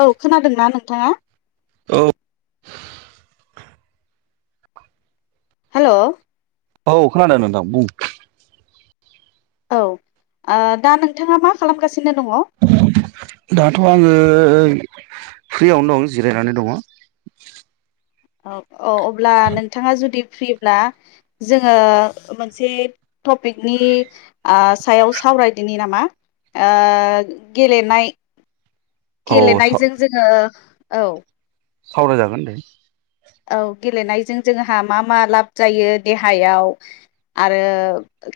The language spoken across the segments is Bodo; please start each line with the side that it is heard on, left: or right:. left: औ खोनादोंना नोंथाङा
right: औ
left: हेलौ,
right: औ खोनादों नोंथां बुं
left: औ दा नोंथाङा मा खालामगासिनो दङ -
right: दाथ' आङो फ्रियावनो दं जिरायनानै दङ
left: औ औ अब्ला नोंथाङा जुदि फ्रि ब्ला जोङो मोनसे टपिकनि सायाव सावरायदिनि नामा गेलेनाय
right: औ
left: गेलेनायजों जोङो औ
right: सावरायजागोन दे
left: औ गेलेनायजों जोंहा मा मा लाब जायो देहायाव आरो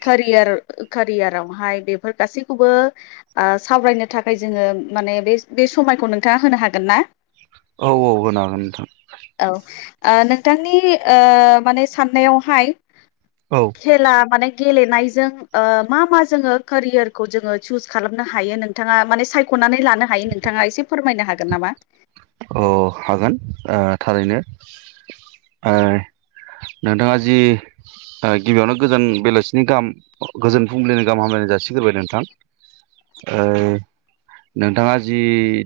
left: केयार केरियारावहाय बेफोर गासैखौबो सावरायनो थाखाय जोङो माने बे बे समायखौ नोंथाङा होनो हागोन ना
right: औ औ होनो हागोन नोंथां
left: औ नोंथांनि माने साननायावहाय
right: औ
left: खेला माने गेलेनायजों मा मा जोङो केरियारखौ जोङो चुज खालामनो हायो नों नोंथाङा माने सायख'नानै लानो हायो नोंथाङा एसे फोरमायनो हागोन नामा
right: अ हागोन थारैनो नोंथाङा जि गिबियावनो गोजोन बेलासिनि गाहाम गोजोन फुंबिलिनि गाहाम हामलायनाय जासिग्रोबाय नोंथां नोंथाङा जि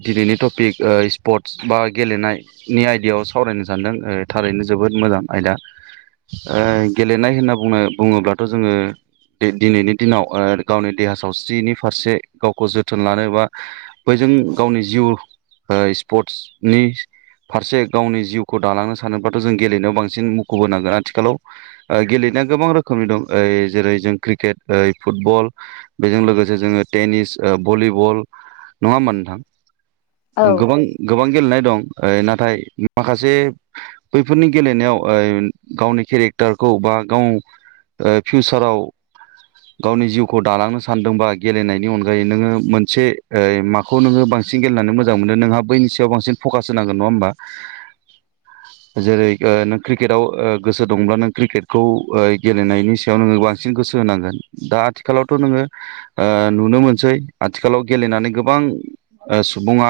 right: दिनैनि टपिक स्पर्ट बा गेलेनायनि आयदायाव सावरायनो सानदों थारैनो जोबोद मोजां आयदा गेलेनाय होनना बुंनो बुङोब्लाथ' जोङो दिनैनि दिनाव गावनि देहा सावस्रिनि फारसे गावखौ जोथोन लानो बा बैजों गावनि जिउ स्पर्टसनि फारसे गावनि जिउखौ दालांनो सानोब्लाथ' जों गेलेनायाव बांसिन मुखुबोनांगोन आथिखालाव गेलेनाया गोबां रोखोमनि दं जेरै जों क्रिकेट फुटबल बेजों लोगोसे जोङो टेनिस भलिबल नङा होमबा नोंथां
left: औ
right: ओं गोबां गोबां गेलेनाय दं ओ-नाथाय माखासे बैफोरनि गेलेनायाव ओय गावनि केरेक्टारखौ बा गाव ओ फिउसाराव गावनि जिउखौ दालांनो सानदोंबा गेलेनायनि अनगायै नोङो मोनसे ओय माख खौ नोङो बांसिन गेलनानै मोजां मोनो नोंहा बैनि सायाव बांसिन फकास होनांगोन नङा होमबा?
left: [inaudible]
right: जेरै ओ नों क्रिकेटाव ओ गोसो दंब्ला नों क्रिकेटखौ ओ गेलेनायनि सायाव नोङो बां बांसिन गोसो होनांगोन दा आथिखालावथ' नोङो नुनो मोनसै आथिखालाव गेलेनानै गोबां सुबुङा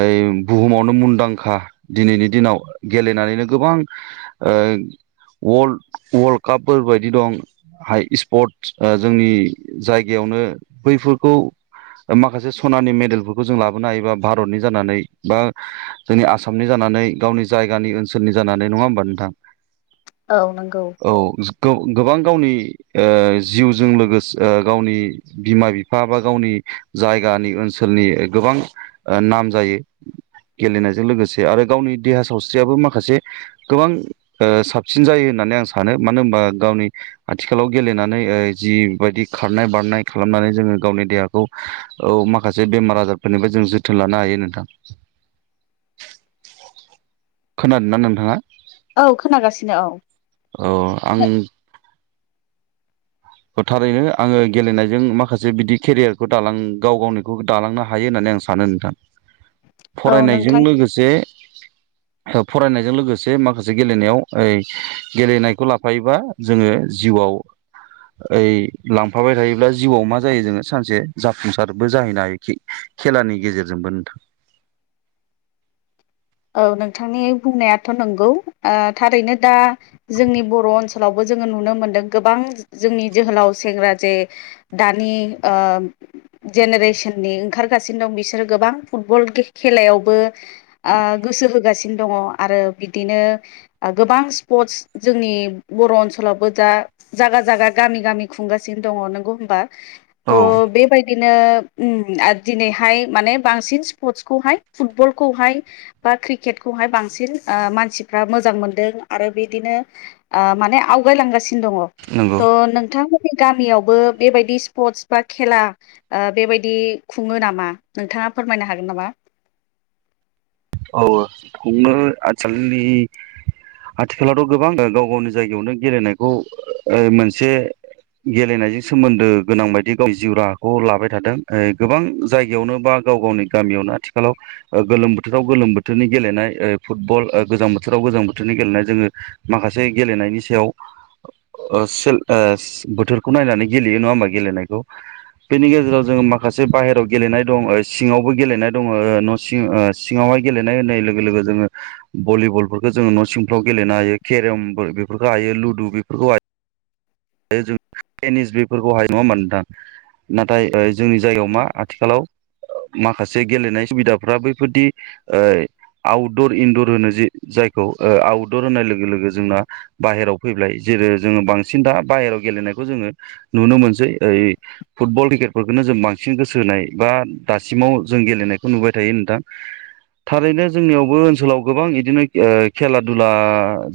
right: ओय बुहुमावनो मुंदांखा दिनैनि दिनाव गेलेनानैनो गोबां ओ वर्ल्ड-वर्ल्डकापफोर बायदि दं हा इस स्पट ओ जोंनि जायगायावनो बैफोरखौ ओ- माखासे सनानि मेडेलफोरखौ जों लाबोनो हायोबा भारतनि जानानै बा जोंनि आसामनि जानानै गावनि जायगानि ओनसोलनि जानानै नङा होमबा नोंथां?
left: औ नंगौ।
right: औ जो गौ गोबां गावनि ओ-जिउजों लोगोस ओ- गावनि बिमा-बिफा बा गावनि जायगानि ओनसोलनि गोबां ओ- नाम जायो। गेलेनायजों लोगोसे आरो गावनि देहा सावस्रियाबो माखासे गोबां ओ-साबसिन जायो होननानै आं सानो मानो होनबा गावनि खालाव गेलेनानै ओ-जिबायायदि खारनाय बारनाय खालामनानै जोङो गावनि देहाखौ औ माखासे बेमार आजारफोरनिबो जों जोथोन लानो हायो नोंथां। खोनादोंना नोंथाङा?
left: औ खोनागासिनो औ।
right: औ आं ओ-थारैनो आङो गेलेनायजों माखासे बिदि केरियारखौ दालां गाव गावनिखौ दालांनो हायो होननानै आं सा सानो नोंथां।
left: [inaudible]
right: फरायनायजों
left: नोंथां
right: लोगोसे फरायनायजों लोगोसे माखासे गेलेनायाव ओय गेलेनायखौ लाफायोबा जोङो जिउआव ओइ लांफाबाय थायोब्ला जिउआव मा जायो जोङो सानसे जाफुंसारबो जाहैनो हायोखि खेलानि गेजेरजोंबो नोंथां।
left: औ नोंथांनि बुंनायाथ' नंगौ ओ थारैनो दा जोंनि बर'ओनसोलावबो जोङो नुनो मोनदों गोबां जोंनि जोहोलाव सेंग्रा जे दानि ओ जेनेरेसननि ओंखारगासिनो दं बिसोरो गोबां फुटबल खे-खेलायावबो ओ-गोसो होगासिनो दङ आरो बिदिनो ओ-गोबां स्पर्टस जोंनि बर ओनसोलावबो दा जागा जागा गामि गामि खुंगासिनो दङ नंगौ होमबा
right: औ
left: थ'- बेबाय बिरनो उम आरो दिनैहाय माने बांसिन स्पर्टसखौहाय फुटबलखौहाय बा क्रिकेटखौहाय बांसिन ओ-मानसिफ्रा मोजां मोनदों आरो बिदिनो ओ-माने आवगायलांगासिनो दङ
right: नंगौ
left: थ नोंथां नि गामियावबो बेबायदि स्पर्टस बा खेला ओ-बेबायदि खुङो नामा नोंथाङा फोरमायनो हागोन नामा?
right: औ खुङो आथखालनि आथिखालावथ' गोबां गाव गावनि जायगायावनो गेलेनायखौ ओ-मोनसे गेलेनायजों सोमोन्दो गोनां बायदि गावनि जिउ राहाखौ लाबाय थादों ओ- गोबां जायगायावनो बा गाव गावनि गामियावनो आथिखालाव ओ-गोलोम बो बोथोराव गोलोम बोथोरनि गेलेनाय ओ-फुटबल ओ- गोजां बोथोराव जों गोजां बोथोरनि गेलेनाय जोङो माखासे गेलेनायनि सायाव बोथोरखौ नायनानै गेलेयो नङा होमबा गेलेनायखौ। बेनि गेजेराव जोंङो माखासे बाहेरायाव गेलेनाय दङ सिङावबो गेलेनाय दङ न' सिं सिङावहाय गेलेनाय होननाय लोगो लोगो जोङो भलिबलफोरखौ जोङो न' सिंफ्राव गेलेनो हायो केरम बेफोरखौ हायो लुदु बेफोरखौ हायो। जों टेनिस बेफोरखौ हायो नङा म नोंथां नाथाय जोंनि जायगायाव मा आथिखालाव माखासे गेलेनाय सुबिदाफ्रा बैफोरदि आउटदर इनदर होनो जे जायखौ ओ-आउटदर होनाय लोगो लोगो जोंना बाहेरायाव फैबाय जेरै जोङो बांसिन दा बाहेरायाव गेलेनायखौ जोङो नुनो मोनसै ओइ फुटबल क्रिकेटफोरखोनो जों बांसिन गोसो होनाय बा दासिमाव जों गेलेनायखौ नुबाय थायो नोंथां। थारैनो जोंनियावबो ओनसोलाव गोबां बिदिनो ओ-खेला दुला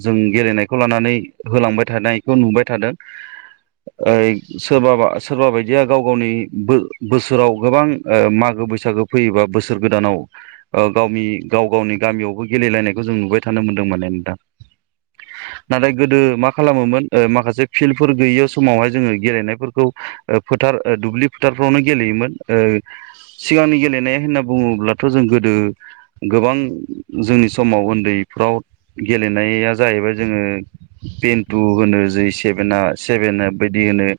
right: जों गेलेनायखौ लानानै होलांबाय थानायखौ नुबाय थादों।
left: [inaudible]
right: ओ-सोरबाबा सोरबा बायदिया गाव गावनि बो-बोसोराव गोबां ओ-मागो बैसागो फैयोबा बोसोर गोदानाव गावनि गाव गावनि गामियावबो गेलेलायनायखौ जों नुबाय थानो मोनदों माने नोंथां। नाथाय गोदो मा खालामोमोन माखासे फिल्डफोर गैयि समावहाय जोङो गेलेनायफोरखौ फोथार दुब्लि फोथारफ्रावनो गेलेयोमोन। सिगांनि गेलेनाय होनना बुङोब्लाथ' जों गोदो गोबां जोंनि समाव उन्दैफ्राव गेलेनाया जाहैबाय जोङो पिन्तु होनो जै सेभेना सेभेन बायदि होनो।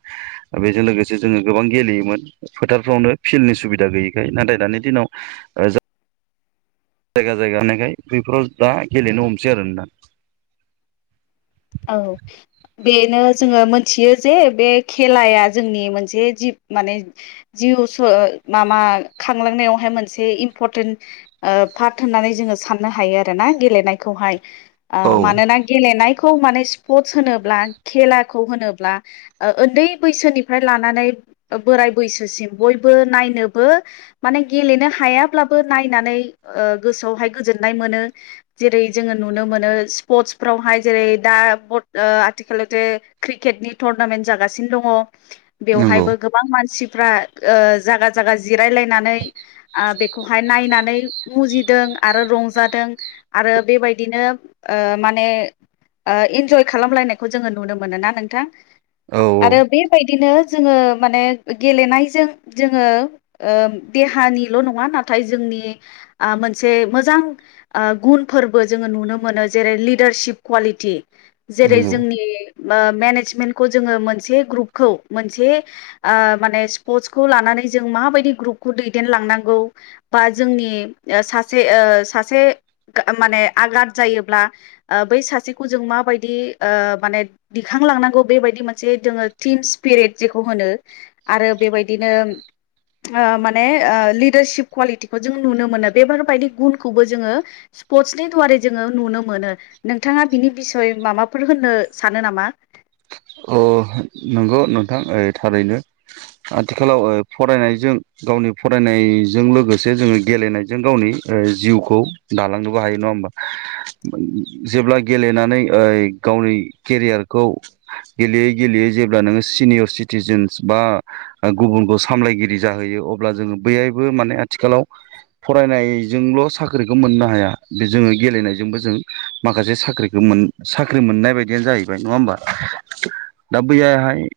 right: बेजों लोगोसे जोङो गोबां गेलेयोमोन। फोथारफ्रावनो फिल्डनि सुबिदा गैयैखाय नाथाय दानि दिनाव जायगा जायगा थानायखाय बैफोराव दा गेलेनो हमसै आरो दा
left: औ बेनो जोङो मोनथियो जे बे खेलाया जोंनि मोनसे जिब माने जिउ माबा खांलांनायावहाय मोनसे इम्परटेन्ट पार्ट होननानै जोङो साननो हायो आरोना गेलेनायखौहाय
right: औ
left: मानोना गेलेनाय खौ माने स्पर्टस होनोब्ला खेलाखौ होनोब्ला उन्दै बैसोनिफ्राय लानानै बोराय बैसोसिम बयबो नायनोबो माने गेलेनो हायाब्लाबो नायनानै गोसोआवहाय गोजोननाय मोनो। जेरै जोङो नुनो मोनो स्पर्टसफ्रावहाय जेरै दा आथिखालावथे क्रिकेटनि टुरनामेन्ट जागासिनो दङ
right: नंगौ
left: बेवहायबो गोबां मानसिफ्रा जागा जागा जिरायलायनानै बे खौहाय नायनानै मुजिदों आरो रंजादों। आरो बेबायदिनो माने इन्जय खालामलायनायखौ जोङो नुनो मोन ना नोंथां
right: औ
left: आरो
right: औ
left: बेबायदिनो जोङो माने गेलेनायजों जोङो देहानिल' नङा नाथाय जोंनि मोनसे मोजां गुनफोरबो जोङो नुनो मोनो जेरै लिडारशिप कुवालिटि जेरै
right: नंगौ
left: जोंनि मेनेजमेन्टखौ जोङो मोनसे ग्रुपखौ मोनसे माने स्पर्टसखौ लानानै जों माबायदि ग्रुपखौ दैदेनलांनांगौ बा जोंनि सासे सासे माने आघाद जायोब्ला बै सासेखौ जों माबायदि माने दिखांलांनांगौ बेबायदि मोनसे जोङो टिम स्पिरिट जेखौ होनो आरो बेबायदिनो माने ओ लिडारशिप कुवालिटिखौ जों नुनो मोनो बेफोरबायदि गुनखौबो जोङो स्पर्टसनि दुवारै जोङो नुनो मोनो नोंथाङा बिनि बिसय माबाफोर होननो सानो नामा?
right: अ नंगौ नोंथां थारैनो आथिखालाव फरायनायजों गावनि फरायनायजों लोगोसे जोङो गेलेनायजों गावनि जिउखौ दालांनोबो हायो नङा होमबा जेब्ला गेलेनानै ओ गावनि केरियारखौ गेलेयै गेलेयै जेब्ला नोङो सिनियर सिटिजेन्स बा ओ गुबुनखौ सामलायगिरि जाहैयो अब्ला जोङो बैहायबो माने आथिखालाव फरायनायजोंल' साख्रिखो मोननो हाया बे जोङो गेलेनायजोंबो जों माखासे साख्रिखो मोन साख्रि मोननाय बायदिआ जाहैबाय नङा होमबा। दा बैयाहाय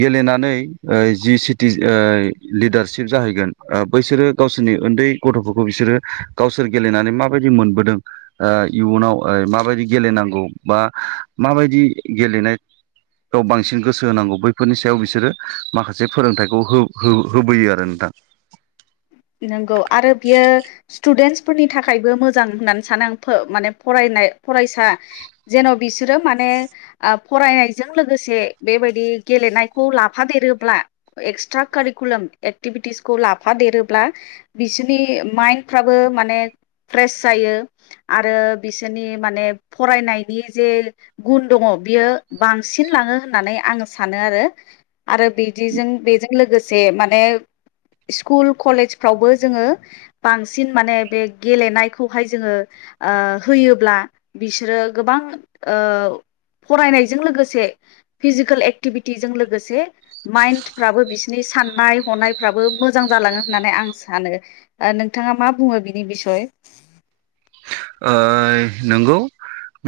right: गेलेनानै ओ जि सिटि ओ लिडारशप जाहैगोन। ओ बैसोरो गावसोरनि उन्दै गथ'फोरखौ बिसोरो गावसोर गेलेनानै माबायदि मोनबोदों ओ इयुनाव माबायदि गेलेनांगौ बा माबायदि गेलेनाय बेयाव बांसिन गोसो होनांगौ बैफोरनि सायाव बिसोरो माखासे फोरोंथाइखौ हो-हो-होबोयो आरो नोंथां।
left: नंगौ आरो बियो स्टुडेन्टसफोरनि थाखायबो मोजां होननानै सानो आं माने फरायनाय फरायसा जेन' बिसोरो माने आ फरायनायजों लोगोसे बेबायदि गेलेनायखौ लाफादेरोब्ला एक्सट्रा कारिकुलाम एक्टिभिटिसखौ लाफा देरो ब्ला बिसोरनि माइन्दफ्राबो माने प्रेस जायो आरो बिसोरनि माने फरायनायनि जे गुन दङ बियो बांसिन लाङो होननानै आं सानो आरो। आरो बिदिजों बेजों लोगोसे माने स्किुल कलेजफ्रावबो जोङो बांसिन माने बे गेलेनायखौहाय जोङो ओ होयोब्ला बिसोरो गोबां ओ फरायनायजों लोगोसे फिजिकेल एक्टिभिटिजों लोगोसे माइन्दफ्राबो बिसोरनि साननाय हनायफ्राबो मोजां जालाङो होननानै आं सानो ओ नोंथाङा मा बुङो बिनि बिसय?
right: ओयै नंगौ।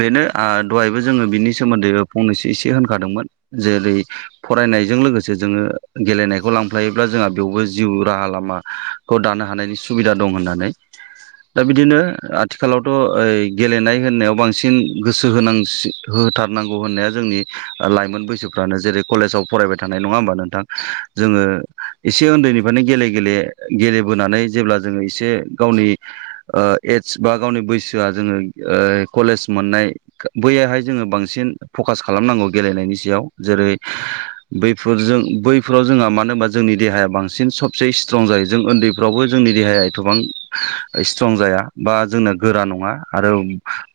right: बेनो ओ दहायबो जोङो बिनि सोमोन्दै फंनैसो ओ एसे होनखादोंमोन जेरै फरायनायजों लोगोसे जोङो गेलेनायखौ लांफ्लायोब्ला जोंहा बेयावबो जिउ राहा लामा खौ दानो हानायनि सुबिदा दं होननानै दा बिदिनो आ थिखालावथ' ओ गेलेनाय होननायाव बांसिन गोसो होनांसि होथारनांगौ होन्नाया जोंनि ओ लाइमोन बैसोफ्रानो जेरै कलेजाव फरायबाय थानाय नङा होमबा नोंथां? जोङो एसे उन्दैनिफ्रायनो गेले गेले गेलेबोनानै जेब्ला जोङो एसे गावनि ओ एडस बा गावनि बैसोआ जोङो ओ कलेज मोननाय बैयाहाय जोङो बांसिन फकास खालामनांगौ गेलेनायनि सायाव जेरै बैफोरजों बैफोराव जोंहा मानो होनबा जोंनि देहाया बांसिन सबसे स्ट्रं जायो जों ओन्दै फ्रावबो जोंनि देहाया एथबां स्ट्रं जाया। बा जोंना गोरा नङा आरो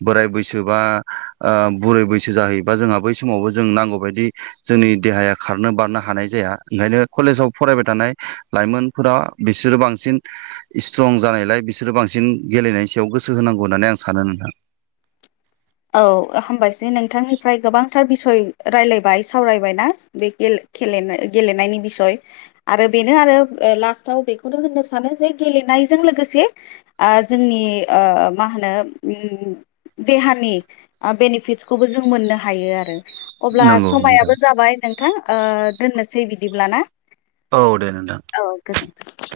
right: बोराय बैसो बा ओ बुरै बैसो जाहै बा जोंहा बै समावबो जों नांगौ बायदि जोंनि देहाया खारनो बारनो हानाय जाया ओंखायनो कलेजाव फरायबाय थानाय लाइमोन फोर बिसोरो बांसिन स्ट्रं जानायलाय बिसोरो बांसिन गेलेनायनि सायाव गोसो होनांगौ होन्नानै आं सानो नोंथां।
left: औ हबासै नोंथांनिफ्राय गोबांथार बिसय रायलायबाय सावरायबाय ना। बेे गेल खेले गेलेनायनि बिसय। आरो बेनो आरो लास्टाव बेखौनो होननो सानो जे गेलेनायजों लोगोसे ओ जोंनि ओ मा होनो उम देहानि ओ बेनिफिटसखौबो जों मोननो हायो आरो अब्ला
right: नंगौ नोंथां
left: समायाबो जाबाय नों थां दोननोसै बिदिब्लाना?
right: औ दे नोंथां।
left: औ गोजोन्थों।